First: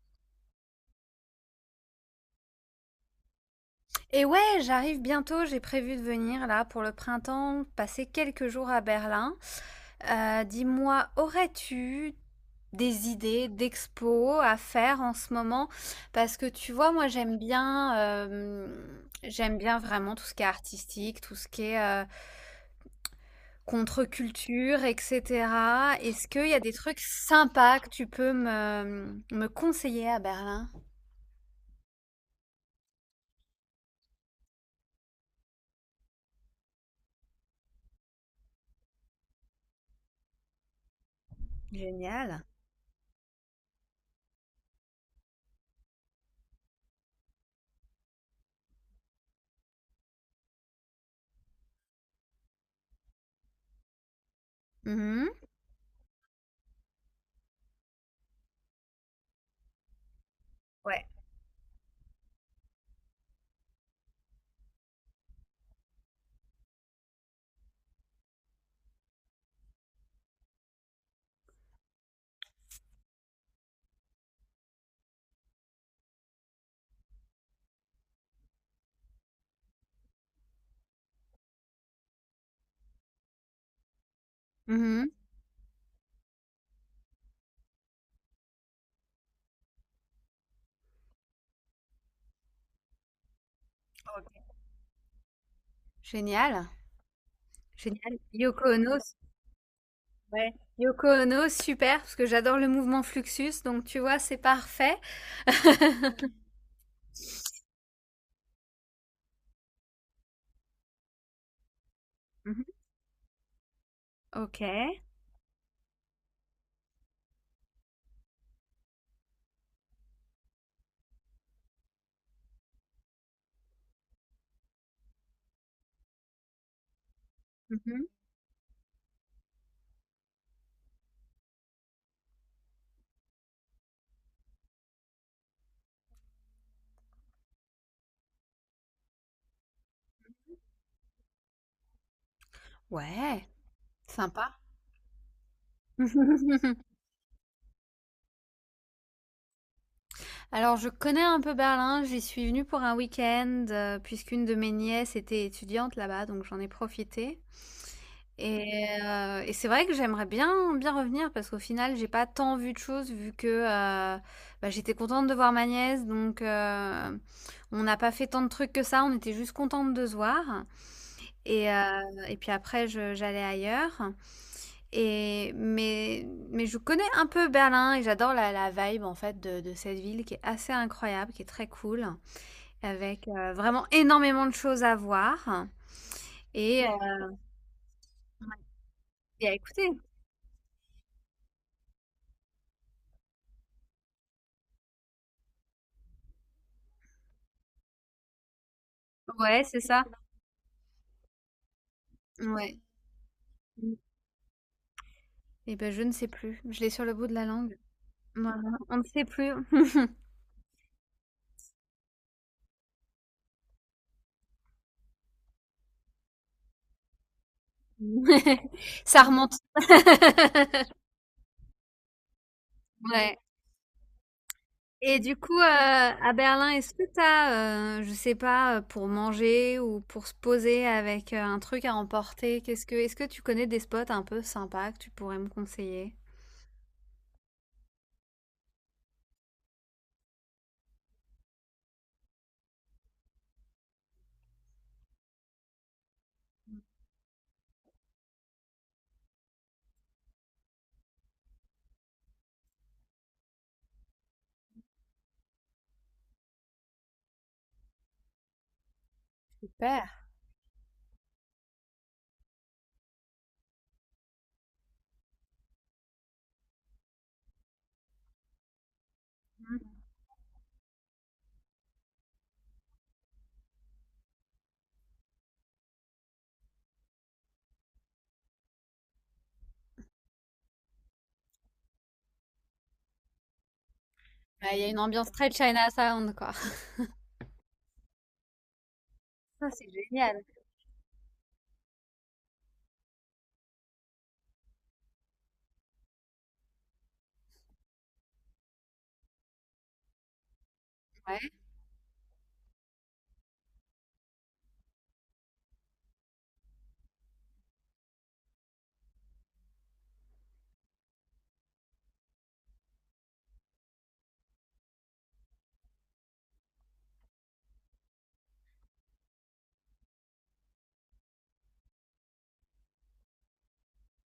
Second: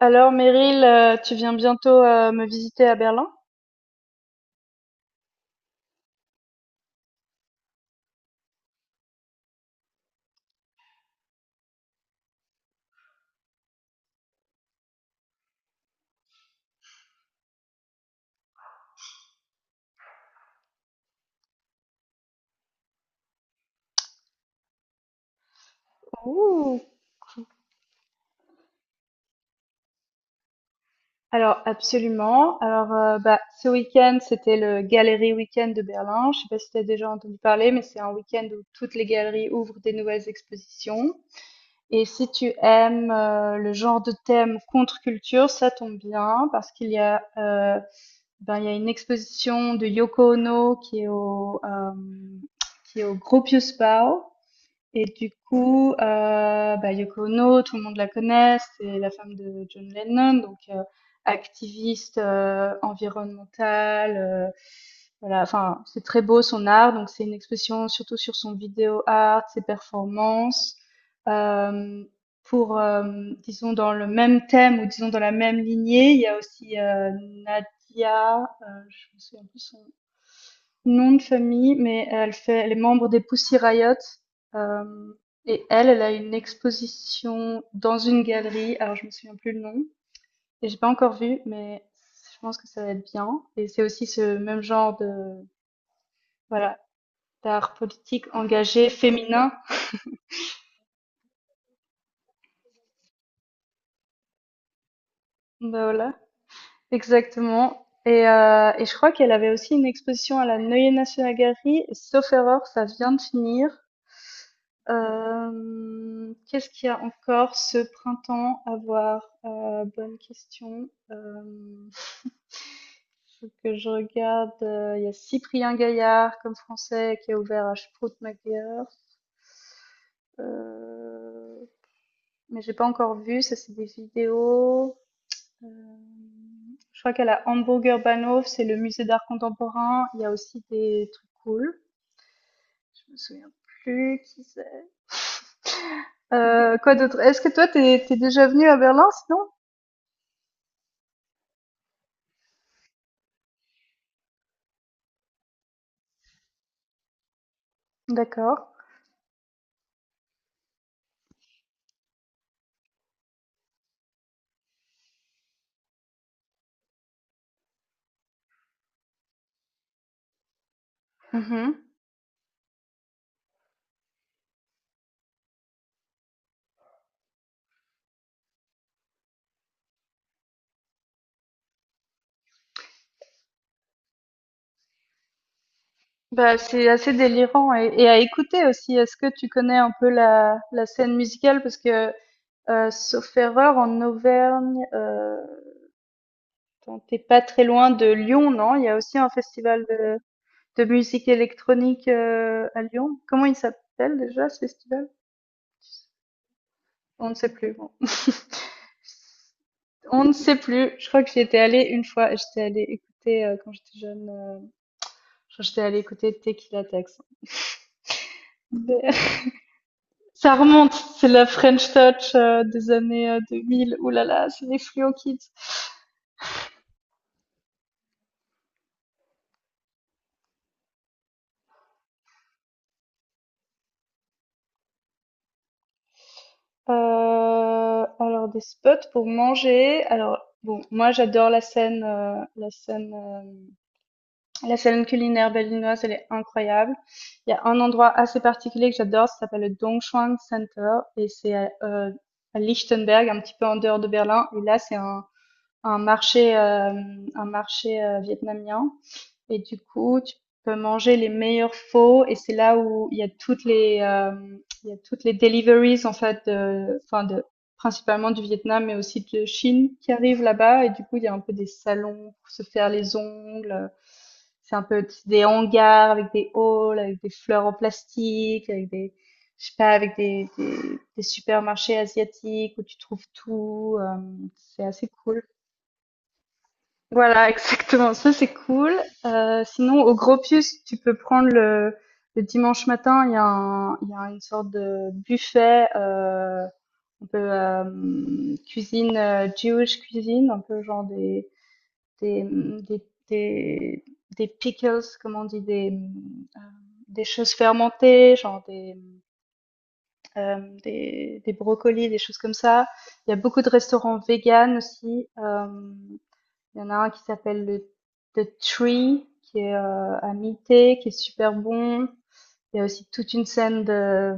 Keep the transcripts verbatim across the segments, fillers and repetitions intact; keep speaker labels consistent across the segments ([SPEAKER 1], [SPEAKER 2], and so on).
[SPEAKER 1] Alors Meryl, euh, tu viens bientôt euh, me visiter à Berlin?
[SPEAKER 2] Et ouais, j'arrive bientôt, j'ai prévu de venir là pour le printemps, passer quelques jours à Berlin. Euh, dis-moi, aurais-tu des idées d'expos à faire en ce moment? Parce que tu vois, moi j'aime bien, euh, j'aime bien vraiment tout ce qui est artistique, tout ce qui est euh, contre-culture, et cetera. Est-ce qu'il y a des
[SPEAKER 1] Ouh.
[SPEAKER 2] trucs sympas que tu peux me, me conseiller à Berlin?
[SPEAKER 1] Alors absolument. Alors euh, bah ce week-end c'était le Galerie Week-end de Berlin. Je sais pas si tu as déjà entendu parler, mais c'est un week-end où toutes les galeries ouvrent des nouvelles expositions. Et si
[SPEAKER 2] Génial.
[SPEAKER 1] tu aimes euh, le genre de thème contre-culture, ça tombe bien parce qu'il y a euh, ben il y a une exposition de Yoko Ono qui est au euh, qui est au Gropius Bau. Et
[SPEAKER 2] Mhm.
[SPEAKER 1] du coup, heu, bah, Yoko Ono, tout le monde la connaît, c'est la femme de John Lennon, donc heu,
[SPEAKER 2] Ouais.
[SPEAKER 1] activiste, heu, environnementale, heu, voilà, enfin, c'est très beau son art, donc c'est une expression surtout sur son vidéo art, ses performances. Hem, pour, hem, disons dans le même thème ou disons dans la même lignée, il y a aussi, heu, Nadia, heu, je me souviens plus son nom de famille, mais elle fait les membres des Pussy Riot,
[SPEAKER 2] Mhm.
[SPEAKER 1] hem, et elle, elle a une exposition dans une galerie, alors je me souviens plus le nom et j'ai pas encore vu, mais je pense que ça va être bien et c'est aussi ce
[SPEAKER 2] Ok.
[SPEAKER 1] même genre de
[SPEAKER 2] Génial.
[SPEAKER 1] voilà, d'art
[SPEAKER 2] Génial.
[SPEAKER 1] politique
[SPEAKER 2] Yoko
[SPEAKER 1] engagé
[SPEAKER 2] Ono, s-
[SPEAKER 1] féminin.
[SPEAKER 2] ouais. Yoko Ono, super, parce que j'adore le mouvement Fluxus, donc tu vois, c'est parfait.
[SPEAKER 1] Bah, voilà, exactement et heu et je crois qu'elle avait aussi une exposition à la Neue Nationalgalerie et sauf
[SPEAKER 2] Mhm.
[SPEAKER 1] erreur, ça vient de finir.
[SPEAKER 2] Ok.
[SPEAKER 1] Hem, qu'est-ce qu'il y a encore ce printemps à voir? Heu, bonne question. Hem, faut que je regarde, heu, il y a Cyprien Gaillard comme français qui a ouvert à
[SPEAKER 2] Mhm.
[SPEAKER 1] Sproutmacher. Heu, mais j'ai pas encore vu, ça c'est des vidéos. Hem, je crois qu'à la Hamburger Bahnhof, c'est le musée d'art contemporain, il y a aussi des trucs cool. Je me
[SPEAKER 2] Ouais,
[SPEAKER 1] souviens plus qui
[SPEAKER 2] sympa.
[SPEAKER 1] c'est. Heu, quoi d'autre? Est-ce que toi t'es es déjà venu à Berlin sinon?
[SPEAKER 2] Alors, je connais un peu Berlin, j'y suis venue pour un week-end, euh, puisqu'une de mes nièces était étudiante là-bas, donc j'en ai profité.
[SPEAKER 1] D'accord.
[SPEAKER 2] Et heu et c'est vrai que j'aimerais bien bien revenir parce qu'au final, j'ai pas tant vu de choses vu que, heu, bah, j'étais contente de voir ma nièce donc heu, on n'a pas fait tant de trucs que ça, on était juste contentes de se voir et
[SPEAKER 1] Mmh.
[SPEAKER 2] heu et puis après je j'allais ailleurs et mais mais je connais un peu Berlin et j'adore la la vibe en fait de de cette ville qui est assez incroyable, qui est très cool avec, heu, vraiment énormément de choses à voir
[SPEAKER 1] Bah,
[SPEAKER 2] et heu
[SPEAKER 1] c'est assez délirant et et à écouter aussi. Est-ce que tu
[SPEAKER 2] et à
[SPEAKER 1] connais un
[SPEAKER 2] écouter.
[SPEAKER 1] peu la la scène musicale? Parce que, heu, sauf erreur, en Auvergne, heu, attends, tu pas très loin de Lyon, non? Il y a aussi un
[SPEAKER 2] Ouais, c'est
[SPEAKER 1] festival
[SPEAKER 2] ça.
[SPEAKER 1] de de musique électronique, heu,
[SPEAKER 2] Ouais.
[SPEAKER 1] à Lyon. Comment il s'appelle déjà ce festival?
[SPEAKER 2] Et ben je ne sais plus, je l'ai sur le bout
[SPEAKER 1] On ne
[SPEAKER 2] de la
[SPEAKER 1] sait plus,
[SPEAKER 2] langue.
[SPEAKER 1] bon.
[SPEAKER 2] Voilà, on ne sait plus.
[SPEAKER 1] On ne sait plus. Je crois que j'y étais allée une fois et j'étais allée écouter, heu, quand j'étais jeune, heu, je crois que j'étais allée écouter Tequila Tex.
[SPEAKER 2] Ça remonte.
[SPEAKER 1] Ça remonte, c'est la French touch, heu, des années,
[SPEAKER 2] Ouais
[SPEAKER 1] heu, deux mille. Ouh là là, c'est les Fluo
[SPEAKER 2] et du
[SPEAKER 1] Kids.
[SPEAKER 2] coup, heu, à Berlin, est-ce que t'as, as, je sais pas, heu, pour manger ou pour se poser avec, heu, un truc à emporter, qu'est-ce que est-ce que tu connais des spots un peu sympas que tu pourrais me conseiller?
[SPEAKER 1] Heu, alors des spots pour manger, alors bon, moi j'adore la scène, heu, la scène, hem, la scène culinaire berlinoise, elle est incroyable. Il y a un endroit assez particulier que j'adore, ça s'appelle le Dongchuan Center et c'est à, heu, à Lichtenberg, un petit peu en dehors de Berlin et là c'est un un marché, hem, un marché, heu, vietnamien. Et du
[SPEAKER 2] Super.
[SPEAKER 1] coup, tu peux manger les meilleurs faux et c'est là où il y a toutes les euh, il y a toutes les deliveries en fait de enfin de principalement du Vietnam mais aussi de Chine
[SPEAKER 2] Mmh.
[SPEAKER 1] qui arrivent là-bas et du coup, il y a un peu des salons pour se faire les ongles. C'est un peu des hangars avec des halls, avec des fleurs en plastique, avec des je sais pas avec des, des, des supermarchés asiatiques où tu trouves tout. euh,
[SPEAKER 2] Bah, il
[SPEAKER 1] c'est
[SPEAKER 2] y a une
[SPEAKER 1] assez
[SPEAKER 2] ambiance
[SPEAKER 1] cool.
[SPEAKER 2] très China Sound quoi.
[SPEAKER 1] Voilà, exactement, ça c'est cool. Heu,
[SPEAKER 2] Ça, c'est
[SPEAKER 1] sinon au
[SPEAKER 2] génial.
[SPEAKER 1] Gropius, tu peux prendre le le dimanche matin, il y a un il y a une sorte de buffet, heu, un peu, hem, cuisine, heu, Jewish cuisine, un peu genre des
[SPEAKER 2] Ouais.
[SPEAKER 1] des, mmh, des des des pickles, comment on dit? Des, mmh, des choses fermentées, genre des, mmh, des des brocolis, des choses comme ça. Il y a beaucoup de restaurants véganes aussi, hem il y en a un qui s'appelle le The Tree, qui est euh, à mi-té, qui est super bon. Il y a aussi toute une scène de,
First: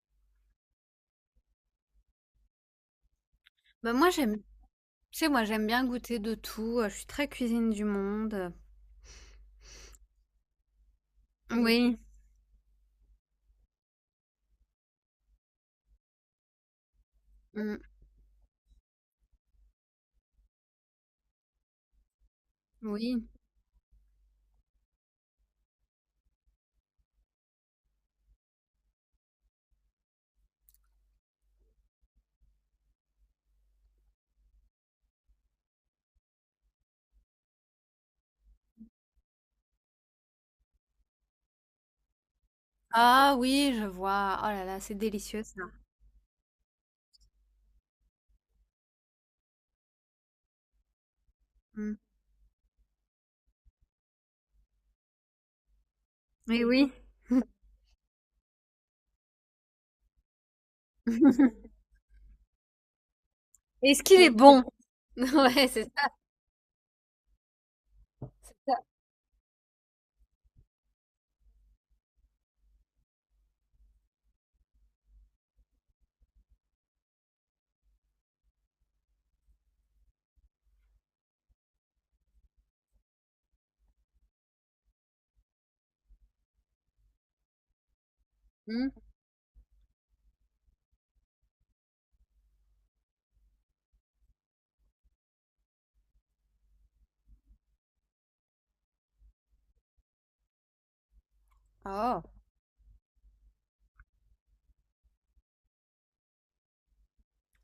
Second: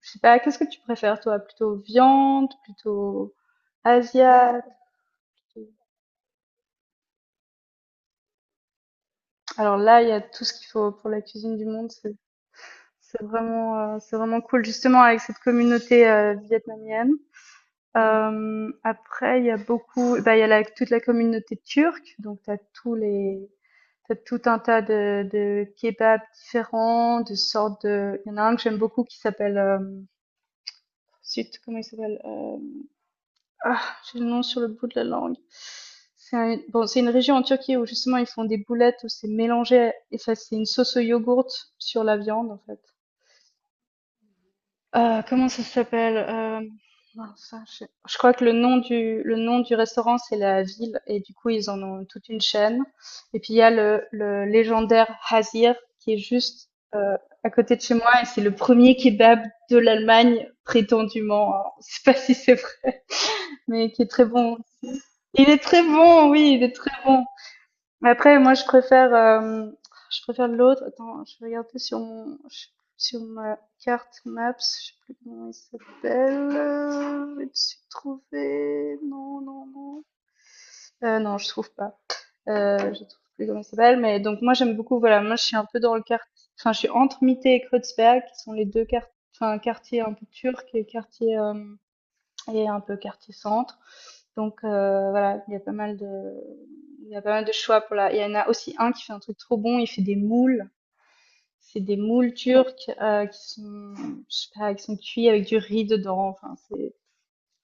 [SPEAKER 1] je sais pas, qu'est-ce que tu préfères toi, plutôt viande, plutôt
[SPEAKER 2] Bah, moi, j'aime
[SPEAKER 1] asiat.
[SPEAKER 2] tu sais, moi, j'aime bien goûter de tout, heu, je suis très cuisine du monde.
[SPEAKER 1] Alors là, il y a tout ce qu'il faut pour la cuisine du monde.
[SPEAKER 2] Oui.
[SPEAKER 1] C'est c'est vraiment, euh, c'est vraiment cool, justement avec cette communauté euh, vietnamienne.
[SPEAKER 2] Mmh.
[SPEAKER 1] Euh, après, il y a beaucoup, bah, il y a la- toute la communauté turque, donc t'as tous
[SPEAKER 2] Oui.
[SPEAKER 1] les, t'as tout un tas de, de kebabs différents, de sortes de. Il y en a un que j'aime beaucoup qui s'appelle. euh, zut, comment il s'appelle? Euh, Ah, j'ai le nom sur le bout de la langue. C'est un- bon, c'est une région en Turquie où justement ils font des boulettes où c'est mélangé et ça c'est une sauce au yogourt sur la viande en fait.
[SPEAKER 2] Ah oui, je vois. Oh là là, c'est
[SPEAKER 1] Heu,
[SPEAKER 2] délicieux
[SPEAKER 1] comment ça
[SPEAKER 2] ça.
[SPEAKER 1] s'appelle? Hem, mince, je je crois que le nom du le nom du restaurant, c'est la ville et du coup, ils en
[SPEAKER 2] Mmh.
[SPEAKER 1] ont toute une chaîne et puis il y a le le légendaire Hasir qui est
[SPEAKER 2] Mais
[SPEAKER 1] juste,
[SPEAKER 2] oui.
[SPEAKER 1] heu, à côté de chez moi et c'est le premier kebab de l'Allemagne prétendument, alors je sais pas si c'est vrai, mais qui
[SPEAKER 2] Est-ce
[SPEAKER 1] est
[SPEAKER 2] qu'il
[SPEAKER 1] très
[SPEAKER 2] est Mmh.
[SPEAKER 1] bon.
[SPEAKER 2] bon?
[SPEAKER 1] Il est
[SPEAKER 2] Ouais,
[SPEAKER 1] très
[SPEAKER 2] c'est ça.
[SPEAKER 1] bon, oui, il est très bon. Mais après, moi, je
[SPEAKER 2] Ça.
[SPEAKER 1] préfère, euh, je préfère l'autre. Attends, je vais regarder sur mon, sur ma carte Maps. Je sais plus comment il s'appelle. Euh, Je vais suis trouvé. Non, non, non. Euh, non, je trouve pas. Euh, je trouve plus comment il s'appelle. Mais donc, moi, j'aime beaucoup. Voilà, moi, je suis un peu dans le quartier. Enfin, je suis entre Mitte et Kreuzberg, qui sont les deux
[SPEAKER 2] Mmh.
[SPEAKER 1] quart- enfin, quartiers un peu turcs et quartiers euh, et un peu quartier centre. Donc euh, voilà, il y a pas mal de, il y a pas mal de choix pour la. Il y en a aussi un qui fait un truc trop bon. Il fait des moules. C'est des
[SPEAKER 2] Oh.
[SPEAKER 1] moules turques euh, qui sont, je sais pas, qui sont cuits avec du riz dedans. Enfin, c'est,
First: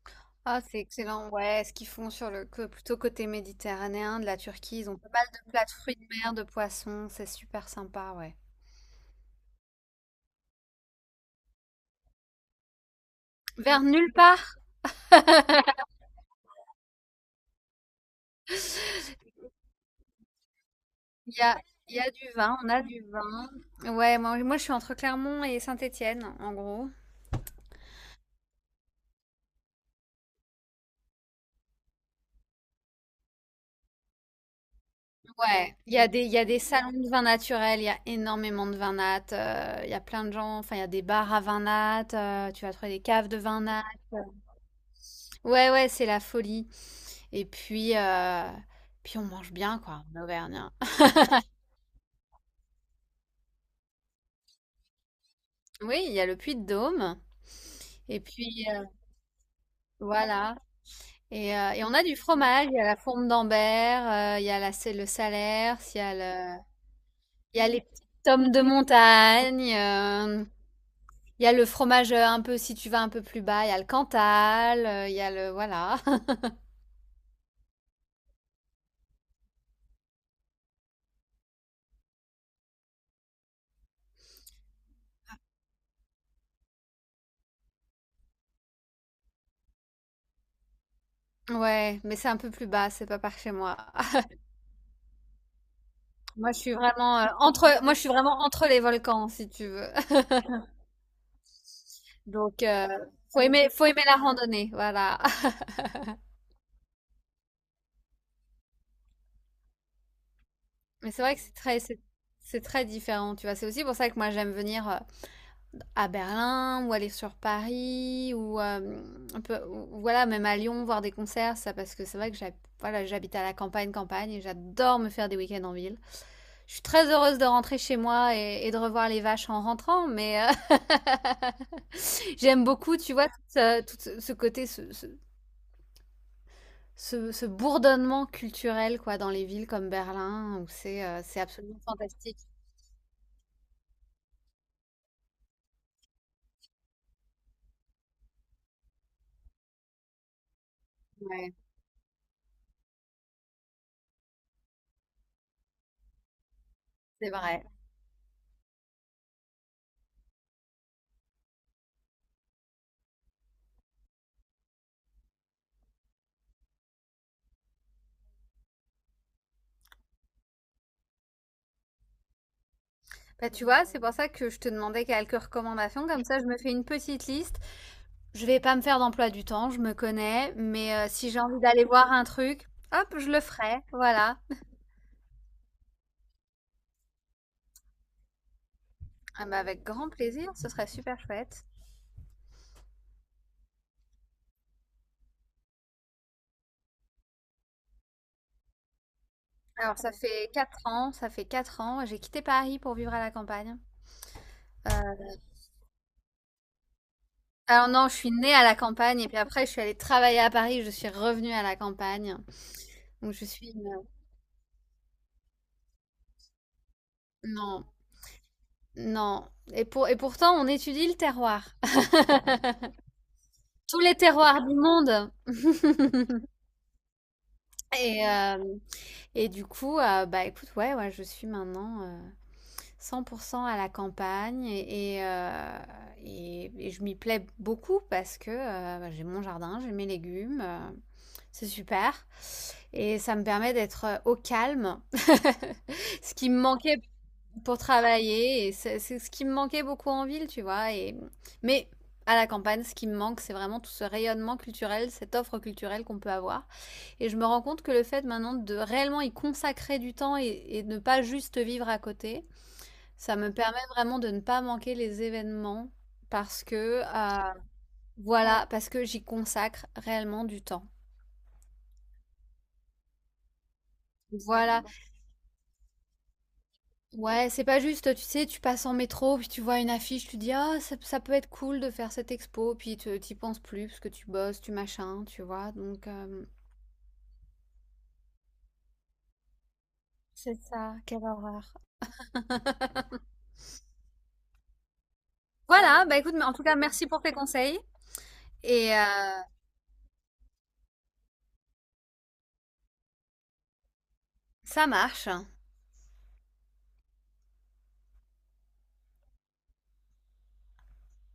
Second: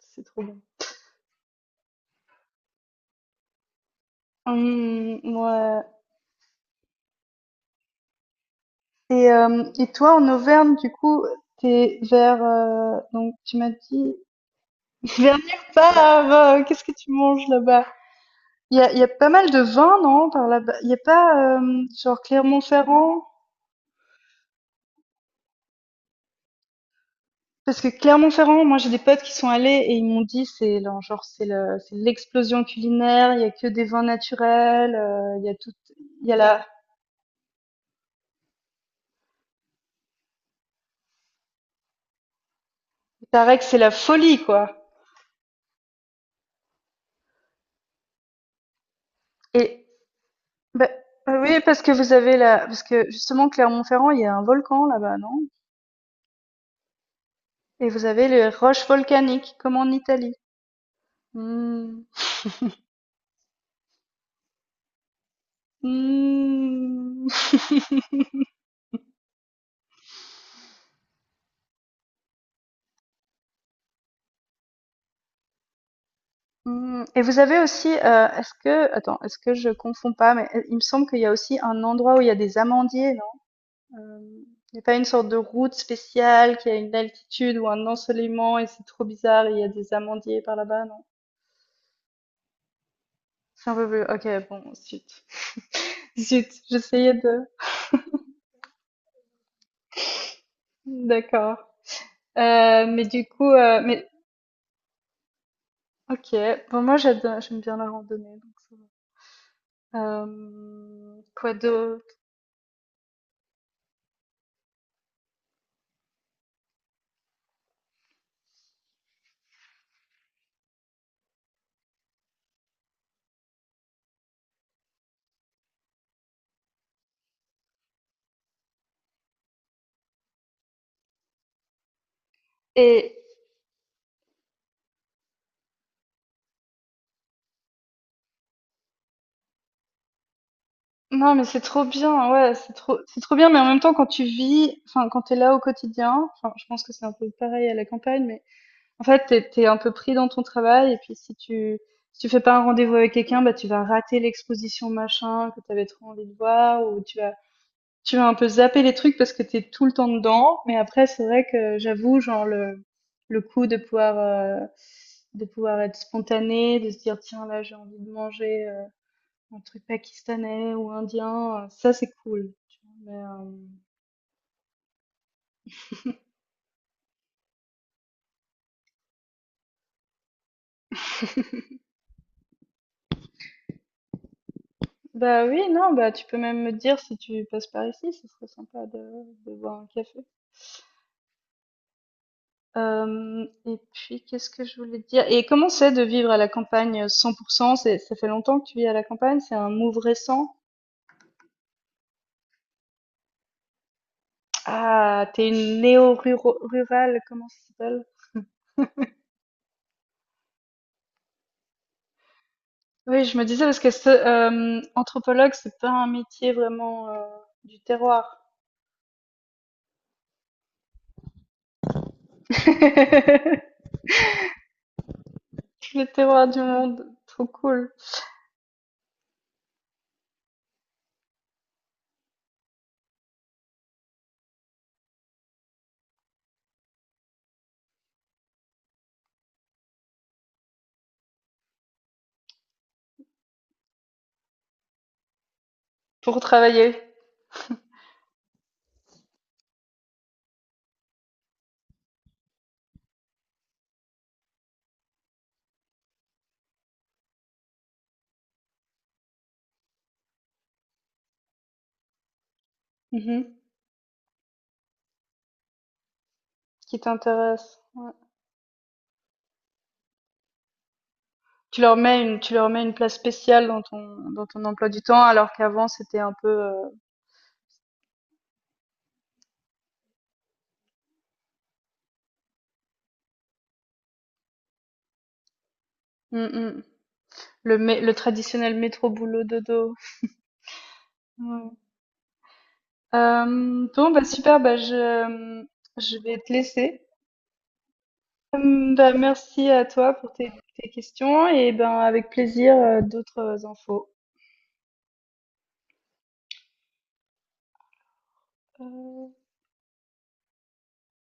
[SPEAKER 1] c'est trop bon.
[SPEAKER 2] Ah, c'est excellent. Ouais, ce qu'ils font sur le co- plutôt côté méditerranéen de la Turquie, ils ont pas
[SPEAKER 1] Hum,
[SPEAKER 2] mal de plats de
[SPEAKER 1] ouais.
[SPEAKER 2] fruits de mer, de poissons, c'est super sympa, ouais.
[SPEAKER 1] Et, euh, et toi, en Auvergne, du coup, t'es vers, euh, donc tu m'as
[SPEAKER 2] Vers nulle
[SPEAKER 1] dit
[SPEAKER 2] part,
[SPEAKER 1] vers nulle part. euh, qu'est-ce que tu manges là-bas? Il y a, il y a pas mal de vins, non, par là-bas. Il y a
[SPEAKER 2] il y a,
[SPEAKER 1] pas euh,
[SPEAKER 2] il y a
[SPEAKER 1] genre
[SPEAKER 2] du vin, on a du
[SPEAKER 1] Clermont-Ferrand.
[SPEAKER 2] vin. Ouais, moi, moi je suis entre Clermont et Saint-Étienne, en gros.
[SPEAKER 1] Parce que Clermont-Ferrand, moi j'ai des potes qui sont allés et ils m'ont dit c'est le- genre c'est le- c'est l'explosion culinaire, il y a que des vins naturels, euh, il y a tout,
[SPEAKER 2] Ouais, il y a des,
[SPEAKER 1] il y
[SPEAKER 2] il
[SPEAKER 1] a
[SPEAKER 2] y a des
[SPEAKER 1] la,
[SPEAKER 2] salons de vin naturel, il y a énormément de vin nat, euh, il y a plein de gens, enfin il y a des bars à vin nat, euh, tu vas trouver des
[SPEAKER 1] il
[SPEAKER 2] caves de
[SPEAKER 1] paraît
[SPEAKER 2] vin
[SPEAKER 1] que c'est
[SPEAKER 2] nat.
[SPEAKER 1] la folie quoi.
[SPEAKER 2] Ouais, ouais, c'est la folie. Et puis, euh, puis on mange bien,
[SPEAKER 1] Et
[SPEAKER 2] quoi, en Auvergne.
[SPEAKER 1] bah, bah oui parce que vous avez la, parce que justement Clermont-Ferrand il y a un volcan là-bas non?
[SPEAKER 2] Oui, il y a le Puy de Dôme.
[SPEAKER 1] Et vous
[SPEAKER 2] Et
[SPEAKER 1] avez les
[SPEAKER 2] puis, euh,
[SPEAKER 1] roches volcaniques comme en Italie.
[SPEAKER 2] voilà. Et, euh, et on a
[SPEAKER 1] Hmm.
[SPEAKER 2] du fromage, il y a la fourme d'Ambert, euh, il y a la, c'est le Salers, il y a le,
[SPEAKER 1] Hmm.
[SPEAKER 2] il y a les petits tomes de montagne. euh, Il y a le fromage, heu, un peu si tu vas un peu plus bas, il y a le Cantal, heu, il y a le voilà.
[SPEAKER 1] Hmm. Et vous avez aussi, euh, est-ce que, attends, est-ce que je confonds pas, mais euh, il me semble qu'il y a aussi un endroit où il y a des amandiers, Hem, il y a pas une sorte de route spéciale qui a une altitude ou un ensoleillement et c'est trop bizarre, et il y a des amandiers par là-bas, non?
[SPEAKER 2] Ouais, mais c'est un peu plus bas, c'est pas par chez
[SPEAKER 1] C'est un
[SPEAKER 2] moi.
[SPEAKER 1] peu plus OK, bon, zut. Zut,
[SPEAKER 2] Moi, je suis
[SPEAKER 1] j'essayais
[SPEAKER 2] vraiment, heu,
[SPEAKER 1] de
[SPEAKER 2] entre moi, je suis vraiment entre les volcans, si tu veux.
[SPEAKER 1] d'accord.
[SPEAKER 2] Donc
[SPEAKER 1] Heu,
[SPEAKER 2] heu,
[SPEAKER 1] mais du
[SPEAKER 2] faut
[SPEAKER 1] coup,
[SPEAKER 2] aimer
[SPEAKER 1] heu,
[SPEAKER 2] faut aimer
[SPEAKER 1] mais
[SPEAKER 2] la randonnée, voilà.
[SPEAKER 1] OK, bon moi j'ado j'aime bien la randonnée donc ça va.
[SPEAKER 2] Mais c'est
[SPEAKER 1] Hem,
[SPEAKER 2] vrai que
[SPEAKER 1] quoi
[SPEAKER 2] c'est très c'est
[SPEAKER 1] d'autre?
[SPEAKER 2] c'est très différent, tu vois? C'est aussi pour ça que moi, j'aime venir, euh, à Berlin ou aller sur Paris ou euh, un peu- voilà même à Lyon voir des concerts ça parce que c'est vrai que j'hab- voilà, j'habite à la campagne campagne et j'adore me faire des week-ends en ville. Je suis très heureuse de rentrer chez moi et, et de revoir les vaches en rentrant mais euh, j'aime beaucoup tu
[SPEAKER 1] Et
[SPEAKER 2] vois tout, ce tout ce- ce côté ce, ce- ce- ce bourdonnement culturel quoi dans les villes comme Berlin où c'est euh,
[SPEAKER 1] non,
[SPEAKER 2] c'est
[SPEAKER 1] mais c'est
[SPEAKER 2] absolument
[SPEAKER 1] trop bien,
[SPEAKER 2] fantastique.
[SPEAKER 1] ouais, c'est trop c'est trop bien, mais en même temps quand tu vis, enfin quand tu es là au quotidien, enfin je pense que c'est un peu pareil à la campagne, mais en fait, t'es es, un peu pris dans ton travail et puis si
[SPEAKER 2] Ouais,
[SPEAKER 1] tu si tu fais pas un rendez-vous avec quelqu'un, bah tu vas rater l'exposition machin que t'avais trop envie de voir ou tu
[SPEAKER 2] c'est
[SPEAKER 1] vas
[SPEAKER 2] vrai.
[SPEAKER 1] tu vas un peu zapper les trucs parce que t'es tout le temps dedans. Mais après, c'est vrai que j'avoue, genre le le coup de pouvoir euh, de pouvoir être spontané, de se dire tiens là j'ai envie de manger euh, un truc pakistanais ou indien, euh, ça c'est cool. tu vois. Mais,
[SPEAKER 2] Bah,
[SPEAKER 1] euh,
[SPEAKER 2] tu vois, c'est pour ça que je te demandais quelques recommandations, comme ça je me fais une petite liste. Je vais pas me faire d'emploi du temps, je me connais, mais euh, si j'ai envie d'aller voir un truc, hop, je le ferai, voilà.
[SPEAKER 1] bah oui, non, bah tu peux même me dire si tu passes par ici, ce serait sympa de,
[SPEAKER 2] Ah
[SPEAKER 1] de
[SPEAKER 2] bah,
[SPEAKER 1] boire
[SPEAKER 2] avec
[SPEAKER 1] un
[SPEAKER 2] grand
[SPEAKER 1] café.
[SPEAKER 2] plaisir, ce serait super chouette.
[SPEAKER 1] Hem et puis qu'est-ce que je voulais te dire? Et comment c'est de vivre à la campagne, heu, cent c'est ça fait longtemps que tu vis à la campagne? C'est un move
[SPEAKER 2] Alors ça fait
[SPEAKER 1] récent?
[SPEAKER 2] quatre ans, ça fait quatre ans, j'ai quitté Paris pour vivre à la campagne. Euh,
[SPEAKER 1] Ah, t'es une néo rurale, comment ça
[SPEAKER 2] alors
[SPEAKER 1] s'appelle?
[SPEAKER 2] non, je suis née à la campagne et puis après je suis allée travailler à Paris, je suis revenue à la campagne.
[SPEAKER 1] Oui,
[SPEAKER 2] Donc
[SPEAKER 1] je
[SPEAKER 2] je
[SPEAKER 1] me disais
[SPEAKER 2] suis
[SPEAKER 1] parce que
[SPEAKER 2] une-
[SPEAKER 1] ce, hem, anthropologue, c'est pas un métier vraiment, heu, du
[SPEAKER 2] Non,
[SPEAKER 1] terroir.
[SPEAKER 2] non. Et pour... et pourtant on étudie le terroir. Tous les terroirs du monde.
[SPEAKER 1] Le terroir du monde, trop cool.
[SPEAKER 2] Et, hem, et du coup, heu, bah, écoute, ouais, ouais, je suis maintenant, heu, cent pour cent à la campagne et et heu et et je m'y plais beaucoup parce que, heu, bah, j'ai mon jardin, j'ai mes légumes, heu, c'est super et ça me permet d'être, heu, au calme, ce
[SPEAKER 1] Pour
[SPEAKER 2] qui me manquait
[SPEAKER 1] travailler.
[SPEAKER 2] pour travailler. Et c'est c'est ce qui me manquait beaucoup en ville, tu vois. Et... Mais à la campagne, ce qui me manque, c'est vraiment tout ce rayonnement culturel, cette offre culturelle qu'on peut avoir. Et je me rends compte que le fait maintenant de réellement y consacrer du temps et, et de ne pas juste vivre à côté, ça me
[SPEAKER 1] Mmh.
[SPEAKER 2] permet vraiment de ne pas manquer les événements parce
[SPEAKER 1] Qui
[SPEAKER 2] que, euh,
[SPEAKER 1] t'intéresse, ouais.
[SPEAKER 2] voilà, parce que j'y consacre réellement du temps.
[SPEAKER 1] Tu leur mets une tu leur mets une place spéciale dans ton dans ton
[SPEAKER 2] Voilà.
[SPEAKER 1] emploi du temps alors qu'avant c'était un peu, heu,
[SPEAKER 2] Ouais, c'est pas juste, tu sais, tu passes en métro, puis tu vois une affiche, tu dis, ah, ça, ça peut être cool de faire cette expo, puis tu t'y penses plus parce que tu bosses, tu machin, tu vois. Donc,
[SPEAKER 1] mmh
[SPEAKER 2] euh,
[SPEAKER 1] mh. Le, mé- le traditionnel métro boulot dodo.
[SPEAKER 2] c'est ça, quelle
[SPEAKER 1] Ouais.
[SPEAKER 2] horreur.
[SPEAKER 1] Euh, bon, bah super, bah je,
[SPEAKER 2] Voilà,
[SPEAKER 1] je
[SPEAKER 2] bah écoute,
[SPEAKER 1] vais
[SPEAKER 2] mais
[SPEAKER 1] te
[SPEAKER 2] en tout cas,
[SPEAKER 1] laisser.
[SPEAKER 2] merci pour tes conseils. Et
[SPEAKER 1] Hum,
[SPEAKER 2] euh,
[SPEAKER 1] Bah, merci à toi pour tes, tes questions et ben avec plaisir euh, d'autres infos.
[SPEAKER 2] ça marche.
[SPEAKER 1] Euh,